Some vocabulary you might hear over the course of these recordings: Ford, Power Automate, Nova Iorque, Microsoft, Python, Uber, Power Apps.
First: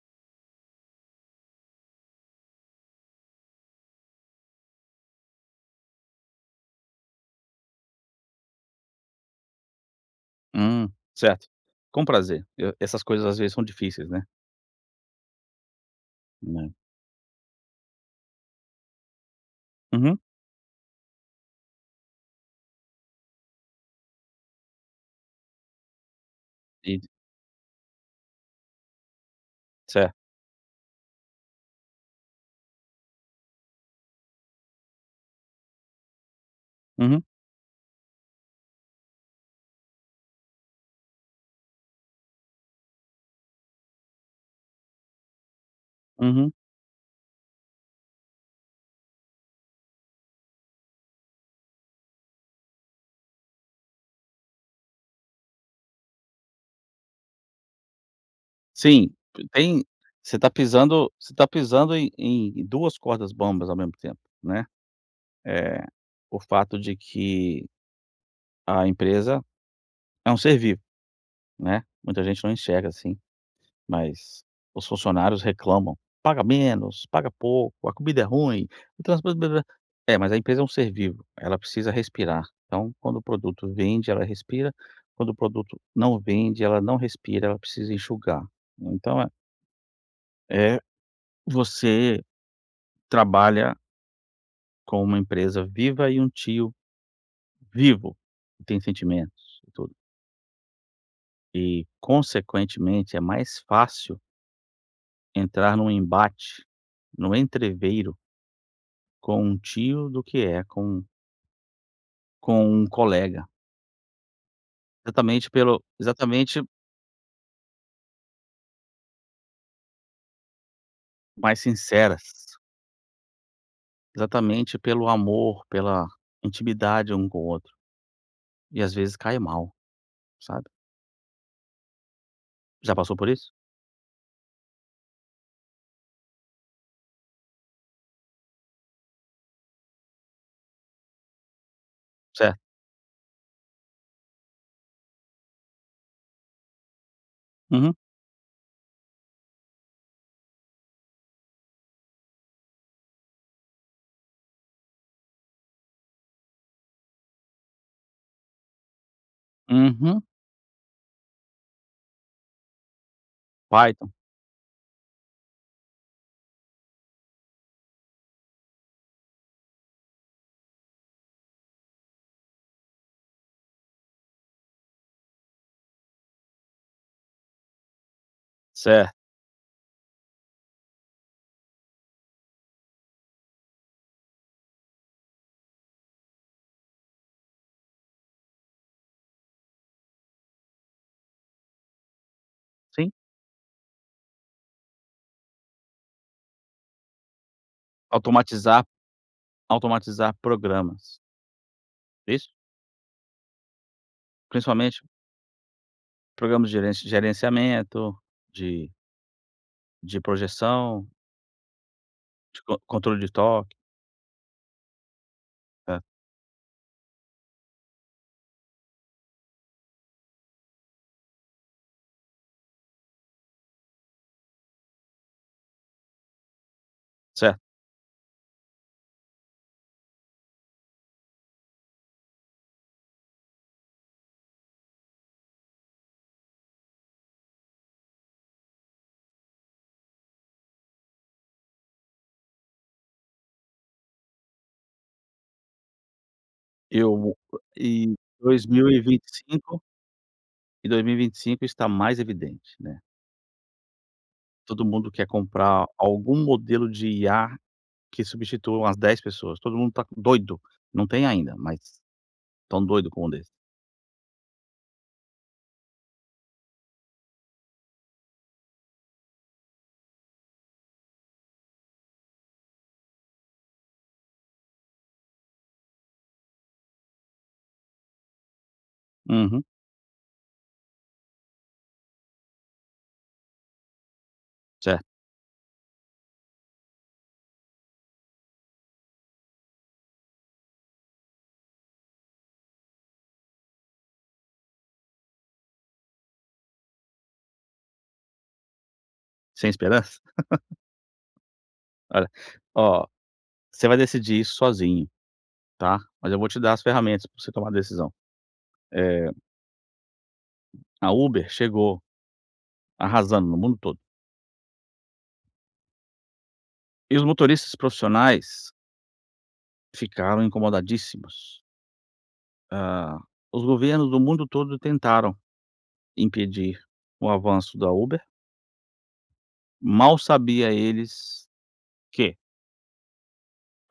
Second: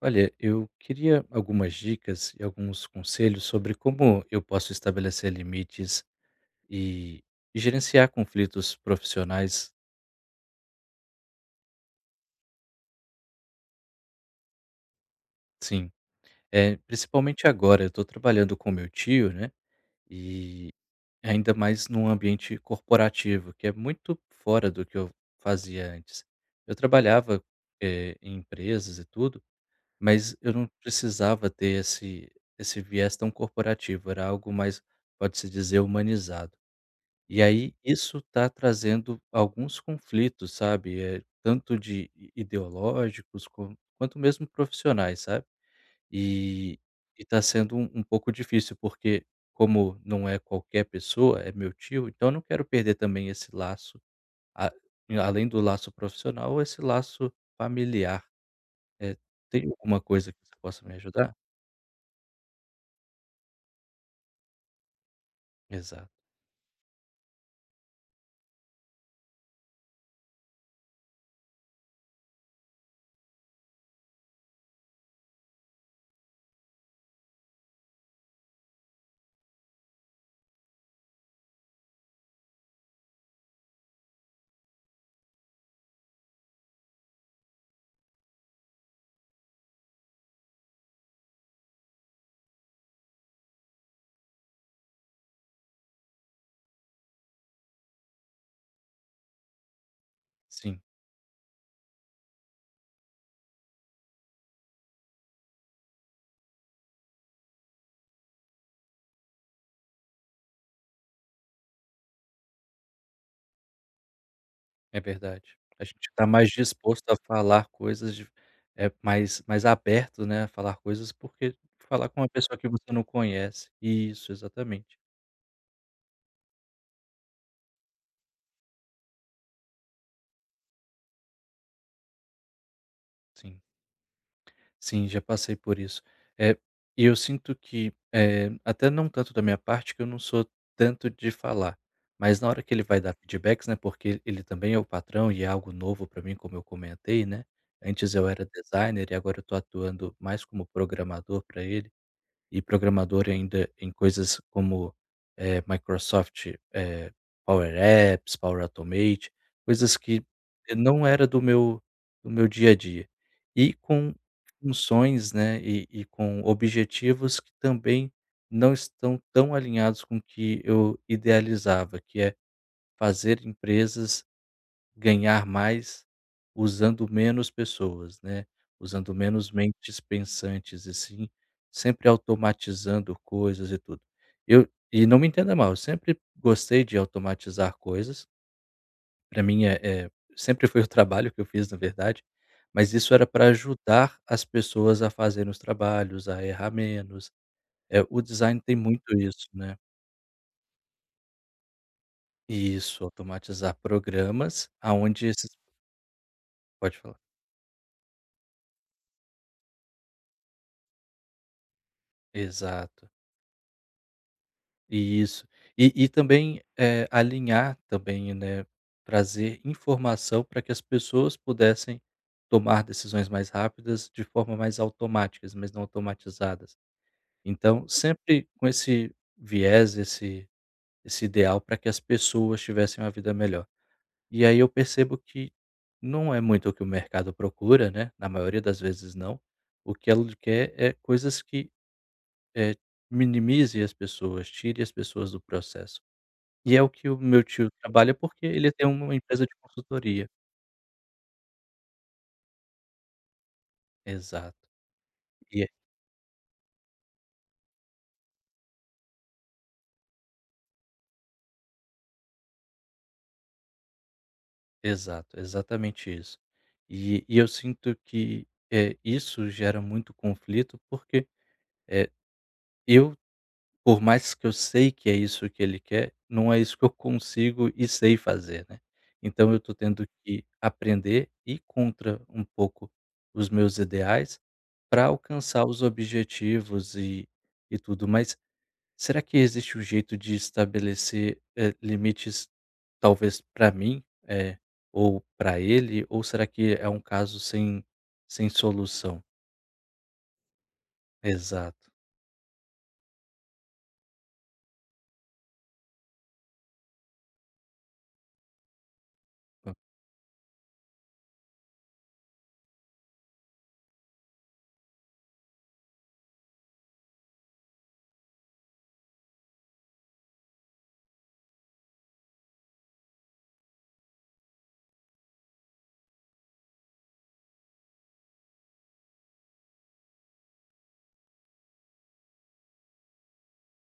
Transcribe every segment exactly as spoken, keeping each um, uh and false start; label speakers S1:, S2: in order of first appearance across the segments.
S1: Olha, eu queria algumas dicas e alguns conselhos sobre como eu posso estabelecer limites e e gerenciar conflitos profissionais,
S2: Hum, certo. Com prazer. Eu Essas coisas às vezes são difíceis, né.
S1: sim.
S2: Né.
S1: é principalmente agora, eu estou trabalhando com meu tio, né,
S2: Uhum.
S1: e ainda mais num ambiente corporativo, que é muito fora do que eu fazia antes. Eu
S2: E
S1: trabalhava, eh, em empresas e tudo,
S2: certo.
S1: mas eu não precisava ter esse esse viés tão corporativo, era algo mais, pode-se dizer, humanizado.
S2: Uhum,
S1: E aí isso está trazendo alguns conflitos, sabe, eh, tanto de i ideológicos com quanto mesmo profissionais, sabe.
S2: uhum.
S1: E está sendo um um pouco difícil, porque como não é qualquer pessoa, é meu tio, então eu não quero perder também esse laço, a e além do laço profissional, esse laço familiar.
S2: Sim,
S1: Eh, tem
S2: tem.
S1: alguma coisa
S2: você
S1: que
S2: tá
S1: você possa me
S2: pisando você
S1: ajudar?
S2: tá pisando em em duas cordas bambas ao mesmo tempo, né. É
S1: Exato,
S2: o fato de que a empresa é um ser vivo, né, muita gente não enxerga assim. Mas os funcionários reclamam: "Paga menos, paga pouco, a comida é ruim, o transporte blá-blá-blá". É, mas a empresa é um ser vivo, ela precisa respirar. Então, quando o produto vende, ela respira, quando o produto não vende, ela não respira, ela precisa enxugar. Então é é Você trabalha com uma empresa viva e um tio vivo, que tem sentimentos e tudo.
S1: sim.
S2: E, consequentemente, é mais fácil entrar num embate, no entreveiro, com um tio do que é com com um colega.
S1: É
S2: Exatamente
S1: verdade.
S2: pelo
S1: A gente está mais
S2: exatamente
S1: disposto a falar coisas de eh, mais mais aberto, né, a falar coisas, porque
S2: Mais
S1: falar com
S2: sinceras,
S1: uma pessoa que você não conhece. Isso,
S2: exatamente
S1: exatamente.
S2: pelo amor, pela intimidade um com o outro. E às vezes cai mal, sabe. Já passou por isso?
S1: Sim, sim, já passei por isso. Eh, e eu sinto que, eh, até não tanto da minha parte, que eu não sou tanto de falar, mas na
S2: Certo.
S1: hora que ele vai dar feedbacks, né, porque ele também é o patrão e é algo novo para mim, como eu comentei, né.
S2: Uhum,
S1: Antes eu era designer e agora eu tô atuando mais como programador para ele. E programador ainda em coisas como, eh, Microsoft, eh, Power Apps, Power Automate, coisas
S2: uhum.
S1: que não era do meu do meu dia a dia. E
S2: Python,
S1: com funções, né, e e com objetivos que também não estão tão alinhados com o que eu idealizava, que é fazer empresas ganhar mais usando menos pessoas, né,
S2: certo.
S1: usando menos mentes pensantes, e sim sempre automatizando coisas e tudo. Eu e não me entenda mal, eu sempre gostei de automatizar coisas. Para mim é é sempre foi o trabalho que eu fiz, na verdade, mas
S2: Sim.
S1: isso era para ajudar as pessoas a fazerem os trabalhos, a errar menos. É, o design tem
S2: Automatizar
S1: muito isso, né.
S2: Automatizar programas, isso?
S1: Isso, automatizar programas
S2: Principalmente
S1: aonde esses
S2: programas de
S1: pode
S2: gerenci
S1: falar.
S2: gerenciamento, de de projeção, de co
S1: Exato.
S2: controle de toque,
S1: Isso. E
S2: é,
S1: e também, eh, alinhar também, né, trazer informação para que as pessoas pudessem tomar decisões mais rápidas de forma mais automáticas, mas não automatizadas.
S2: certo.
S1: Então, sempre com esse viés, esse esse ideal para que as pessoas tivessem uma vida melhor. E aí eu percebo que não é muito o que o mercado procura, né, na maioria das vezes não. O que ela quer é coisas que, eh, minimize as pessoas, tire as pessoas do processo. E é o que o
S2: Eu
S1: meu tio
S2: em
S1: trabalha, porque
S2: dois
S1: ele tem
S2: mil e
S1: uma empresa de
S2: vinte e cinco.
S1: consultoria.
S2: E dois mil e vinte e cinco está mais evidente, né.
S1: Exato.
S2: Todo mundo quer
S1: E é
S2: comprar algum modelo de I A que substitua umas dez pessoas. Todo mundo tá doido. Não tem ainda, mas tão doido com um desse.
S1: exato, exatamente isso. E e eu sinto que, eh, isso gera muito conflito, porque, eh, eu, por mais que eu sei que é isso que ele quer, não é isso que eu consigo e sei fazer, né. Então eu
S2: Uhum,
S1: estou tendo que aprender, e contra um pouco os meus ideais,
S2: certo.
S1: para alcançar os objetivos e e tudo. Mas será que existe um jeito de estabelecer, eh, limites, talvez para mim, eh, ou para ele, ou será que é um caso sem sem solução?
S2: Sem esperança?
S1: Exato.
S2: Olha, ó, você vai decidir isso sozinho, tá, mas eu vou te dar as ferramentas para você tomar a decisão. Eh, a Uber chegou arrasando no mundo todo. E os motoristas profissionais ficaram incomodadíssimos. Ah, os governos do mundo todo tentaram impedir o avanço da Uber. Mal sabia eles que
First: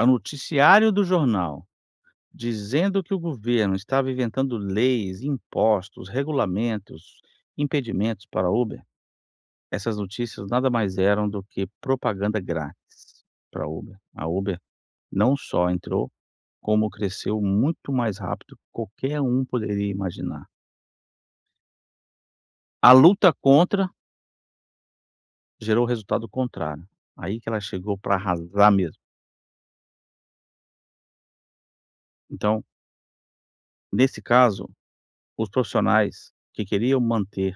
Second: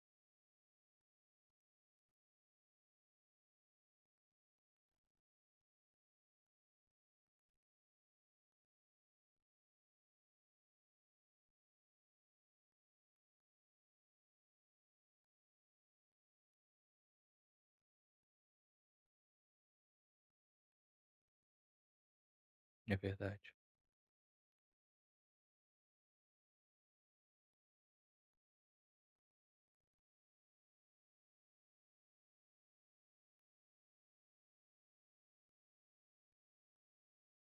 S2: o noticiário do jornal dizendo que o governo estava inventando leis, impostos, regulamentos, impedimentos para Uber, essas notícias nada mais eram do que propaganda grátis para Uber. A Uber não só entrou, como cresceu muito mais rápido que qualquer um poderia imaginar. A
S1: Ah, é
S2: luta
S1: verdade,
S2: contra gerou resultado contrário. Aí que ela chegou para arrasar mesmo. Então, nesse caso, os profissionais que queriam manter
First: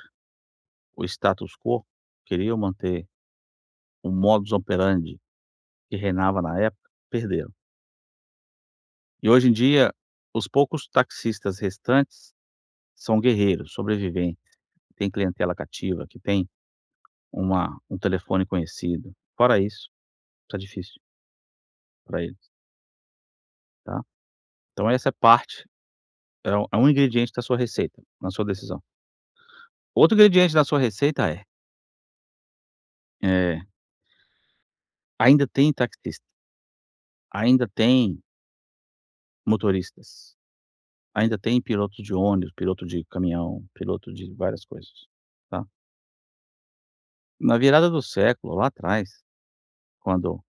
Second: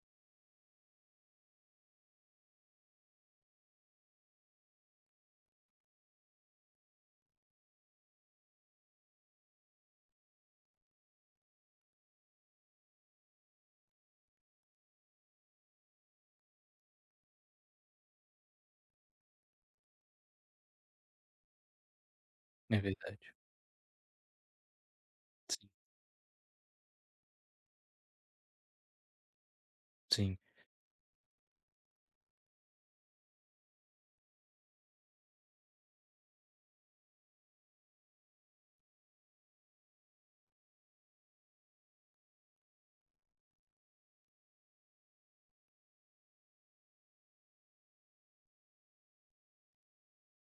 S2: o status quo, queriam manter o modus operandi que reinava na época, perderam. E hoje em dia, os poucos taxistas restantes são guerreiros, sobreviventes, que têm clientela cativa, que tem uma um telefone conhecido. Fora isso, tá difícil para eles,
S1: é verdade.
S2: tá. Então essa é parte,
S1: Sim,
S2: é um é um ingrediente da sua receita, na sua decisão. Outro
S1: sim.
S2: ingrediente da sua receita é, eh, ainda tem taxista, ainda tem motoristas. Ainda tem piloto de ônibus, piloto de caminhão, piloto de várias coisas, tá. Na virada do século, lá atrás, quando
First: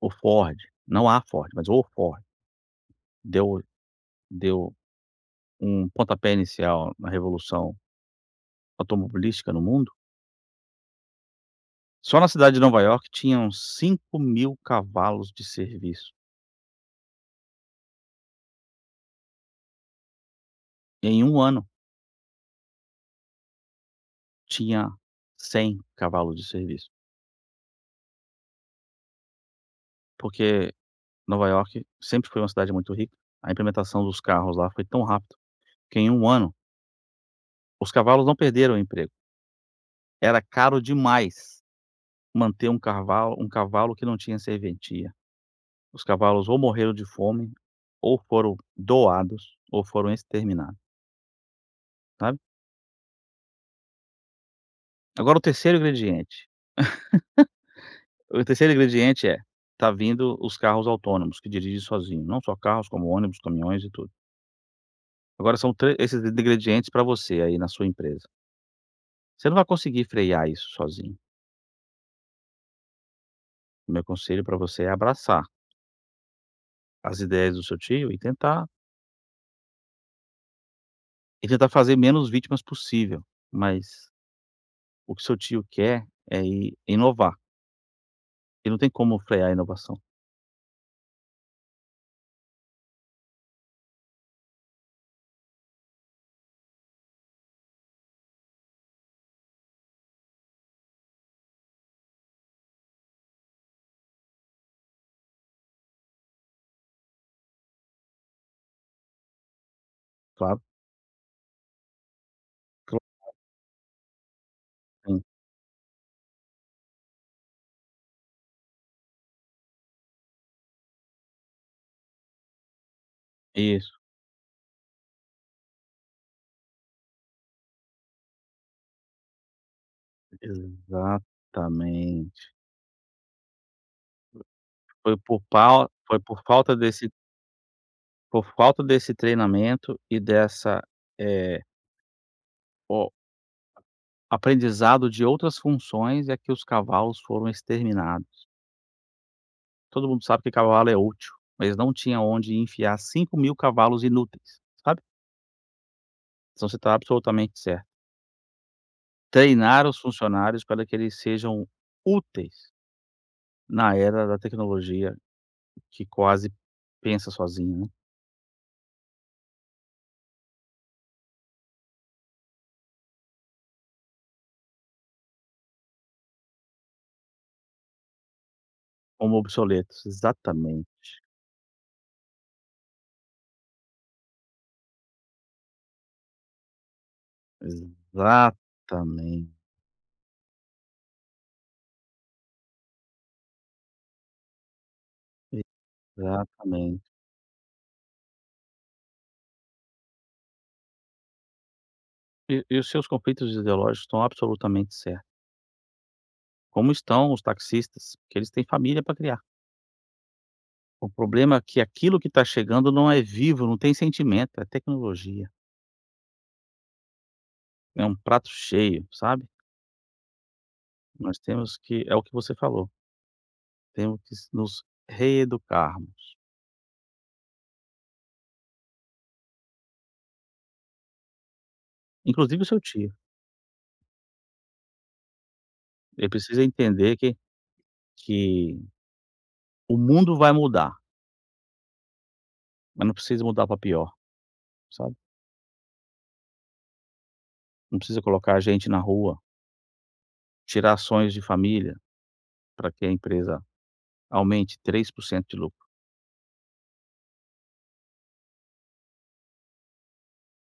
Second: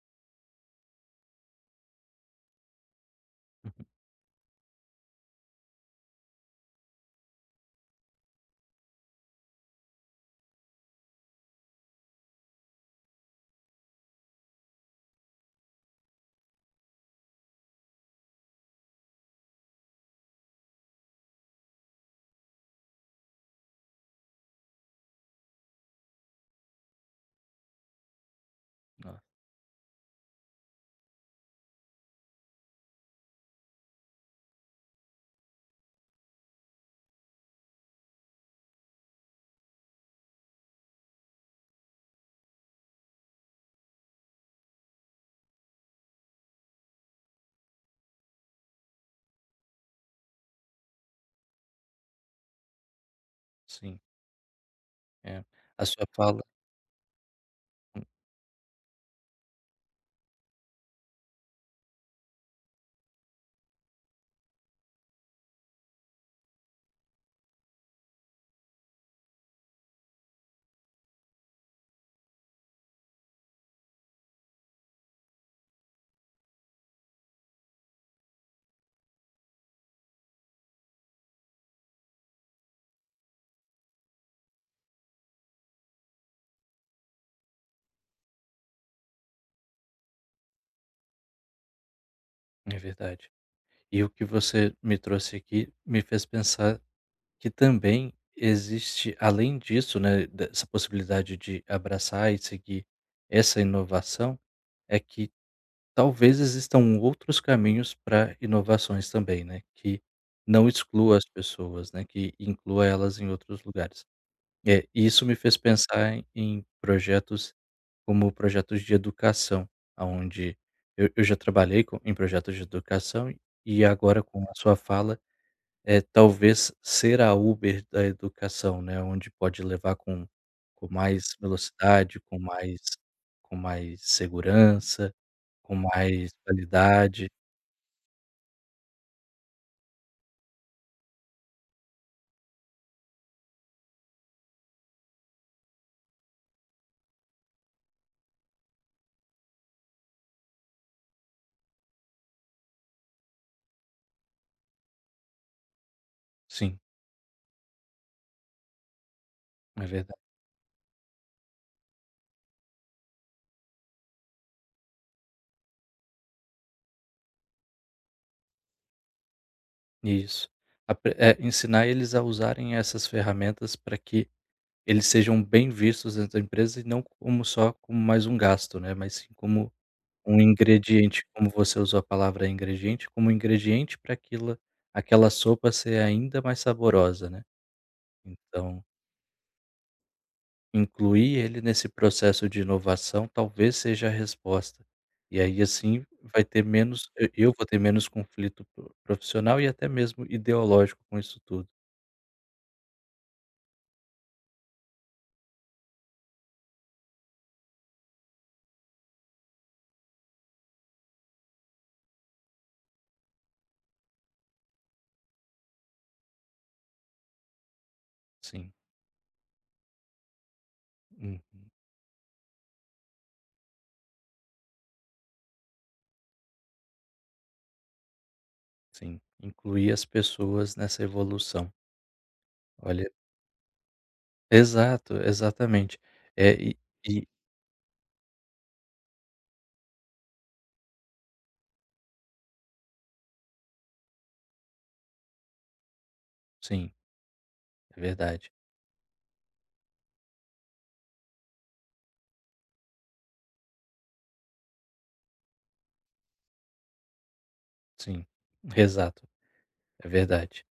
S2: o Ford, não a Ford, mas o Ford, deu deu um pontapé inicial na revolução automobilística no mundo, só na cidade de Nova Iorque tinham cinco mil cavalos de serviço. Em um ano tinha cem cavalos de serviço,
S1: Ah,
S2: porque Nova York sempre foi uma cidade muito rica, a implementação dos carros lá foi tão rápido que em um ano os cavalos não perderam o emprego. Era caro demais manter um cavalo, um cavalo que não tinha serventia. Os cavalos ou morreram de fome, ou foram doados, ou foram exterminados, sabe.
S1: sim,
S2: Agora o
S1: é.
S2: terceiro
S1: A sua fala
S2: ingrediente O terceiro ingrediente é: tá vindo os carros autônomos que dirigem sozinho, não só carros, como ônibus, caminhões e tudo. Agora são tre esses ingredientes para você aí na sua empresa. Você não vai conseguir frear isso sozinho. O meu conselho para você é abraçar as ideias do seu tio e tentar E tentar fazer menos vítimas possível, mas o que seu tio quer é i inovar. Ele não tem como frear a inovação,
S1: é verdade. E o que você me trouxe aqui me fez pensar que também existe, além disso, né, dessa possibilidade de abraçar e seguir essa inovação, é que talvez existam outros caminhos para inovações também, né, que
S2: claro,
S1: não exclua as pessoas, né, que inclua
S2: claro
S1: elas em outros lugares. É,
S2: que
S1: e
S2: tem.
S1: isso me fez pensar em em projetos como projetos de educação, onde eu eu já trabalhei com em projetos de educação e
S2: Isso,
S1: agora com a sua fala é, talvez ser a Uber da educação, né, onde pode levar com com mais velocidade, com
S2: exatamente.
S1: mais com mais segurança,
S2: Foi por
S1: com
S2: pau foi
S1: mais
S2: por falta desse
S1: qualidade.
S2: por falta desse treinamento e dessa, eh, o aprendizado de outras funções é que os cavalos foram exterminados. Todo mundo sabe que cavalo é útil, mas não tinha onde enfiar cinco mil cavalos inúteis, sabe. Então você
S1: Sim,
S2: está absolutamente certo. Treinar
S1: é
S2: os
S1: verdade.
S2: funcionários para que eles sejam úteis na era da tecnologia que quase pensa sozinha, né,
S1: Isso. Apre é, ensinar eles a usarem essas ferramentas para que eles sejam bem vistos dentro da empresa e não como só como mais um gasto, né, mas sim
S2: como
S1: como
S2: obsoletos.
S1: um
S2: Exatamente,
S1: ingrediente, como você usou a palavra ingrediente, como ingrediente para aquilo aquela sopa ser ainda mais saborosa, né. Então,
S2: exatamente,
S1: incluir ele nesse processo de inovação talvez seja a resposta. E aí, assim, vai ter
S2: exatamente.
S1: menos e eu vou ter menos conflito pro profissional e até mesmo ideológico com isso tudo.
S2: E e os seus conflitos ideológicos estão absolutamente certos, como estão os taxistas, que eles têm família para criar. O problema é que aquilo que está chegando não é vivo, não tem sentimento, é tecnologia, é um prato
S1: Sim,
S2: cheio, sabe. Nós
S1: hum,
S2: temos que é o que você falou, temos que nos reeducarmos.
S1: sim. Incluir as pessoas nessa evolução.
S2: Inclusive o seu
S1: Olha,
S2: tio,
S1: exato, exatamente.
S2: ele
S1: É,
S2: precisa
S1: e
S2: entender
S1: e
S2: que que o mundo vai mudar, mas não precisa mudar para pior, sabe.
S1: sim,
S2: Não
S1: é
S2: precisa
S1: verdade.
S2: colocar gente na rua, tirar ações de família para que a empresa aumente três por cento de lucro,
S1: Sim, exato, é verdade.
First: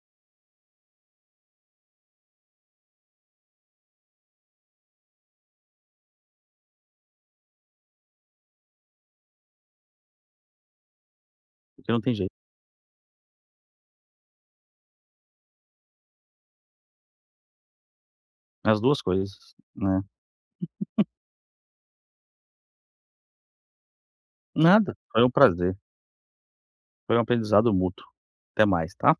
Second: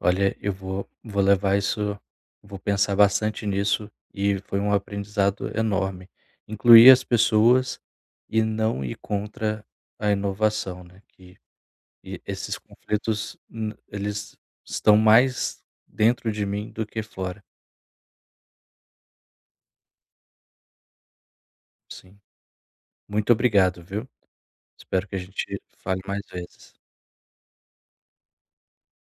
S1: Olha, eu vou vou levar isso, vou pensar bastante nisso e foi um aprendizado enorme. Incluir as pessoas e não ir contra a inovação, né, que
S2: porque não tem
S1: e
S2: jeito.
S1: esses conflitos n eles estão mais dentro de mim do que fora.
S2: As duas coisas, né.
S1: Sim. Muito obrigado, viu.
S2: Nada,
S1: Espero que a
S2: foi um
S1: gente
S2: prazer,
S1: fale mais vezes.
S2: foi um aprendizado mútuo. Até mais, tá.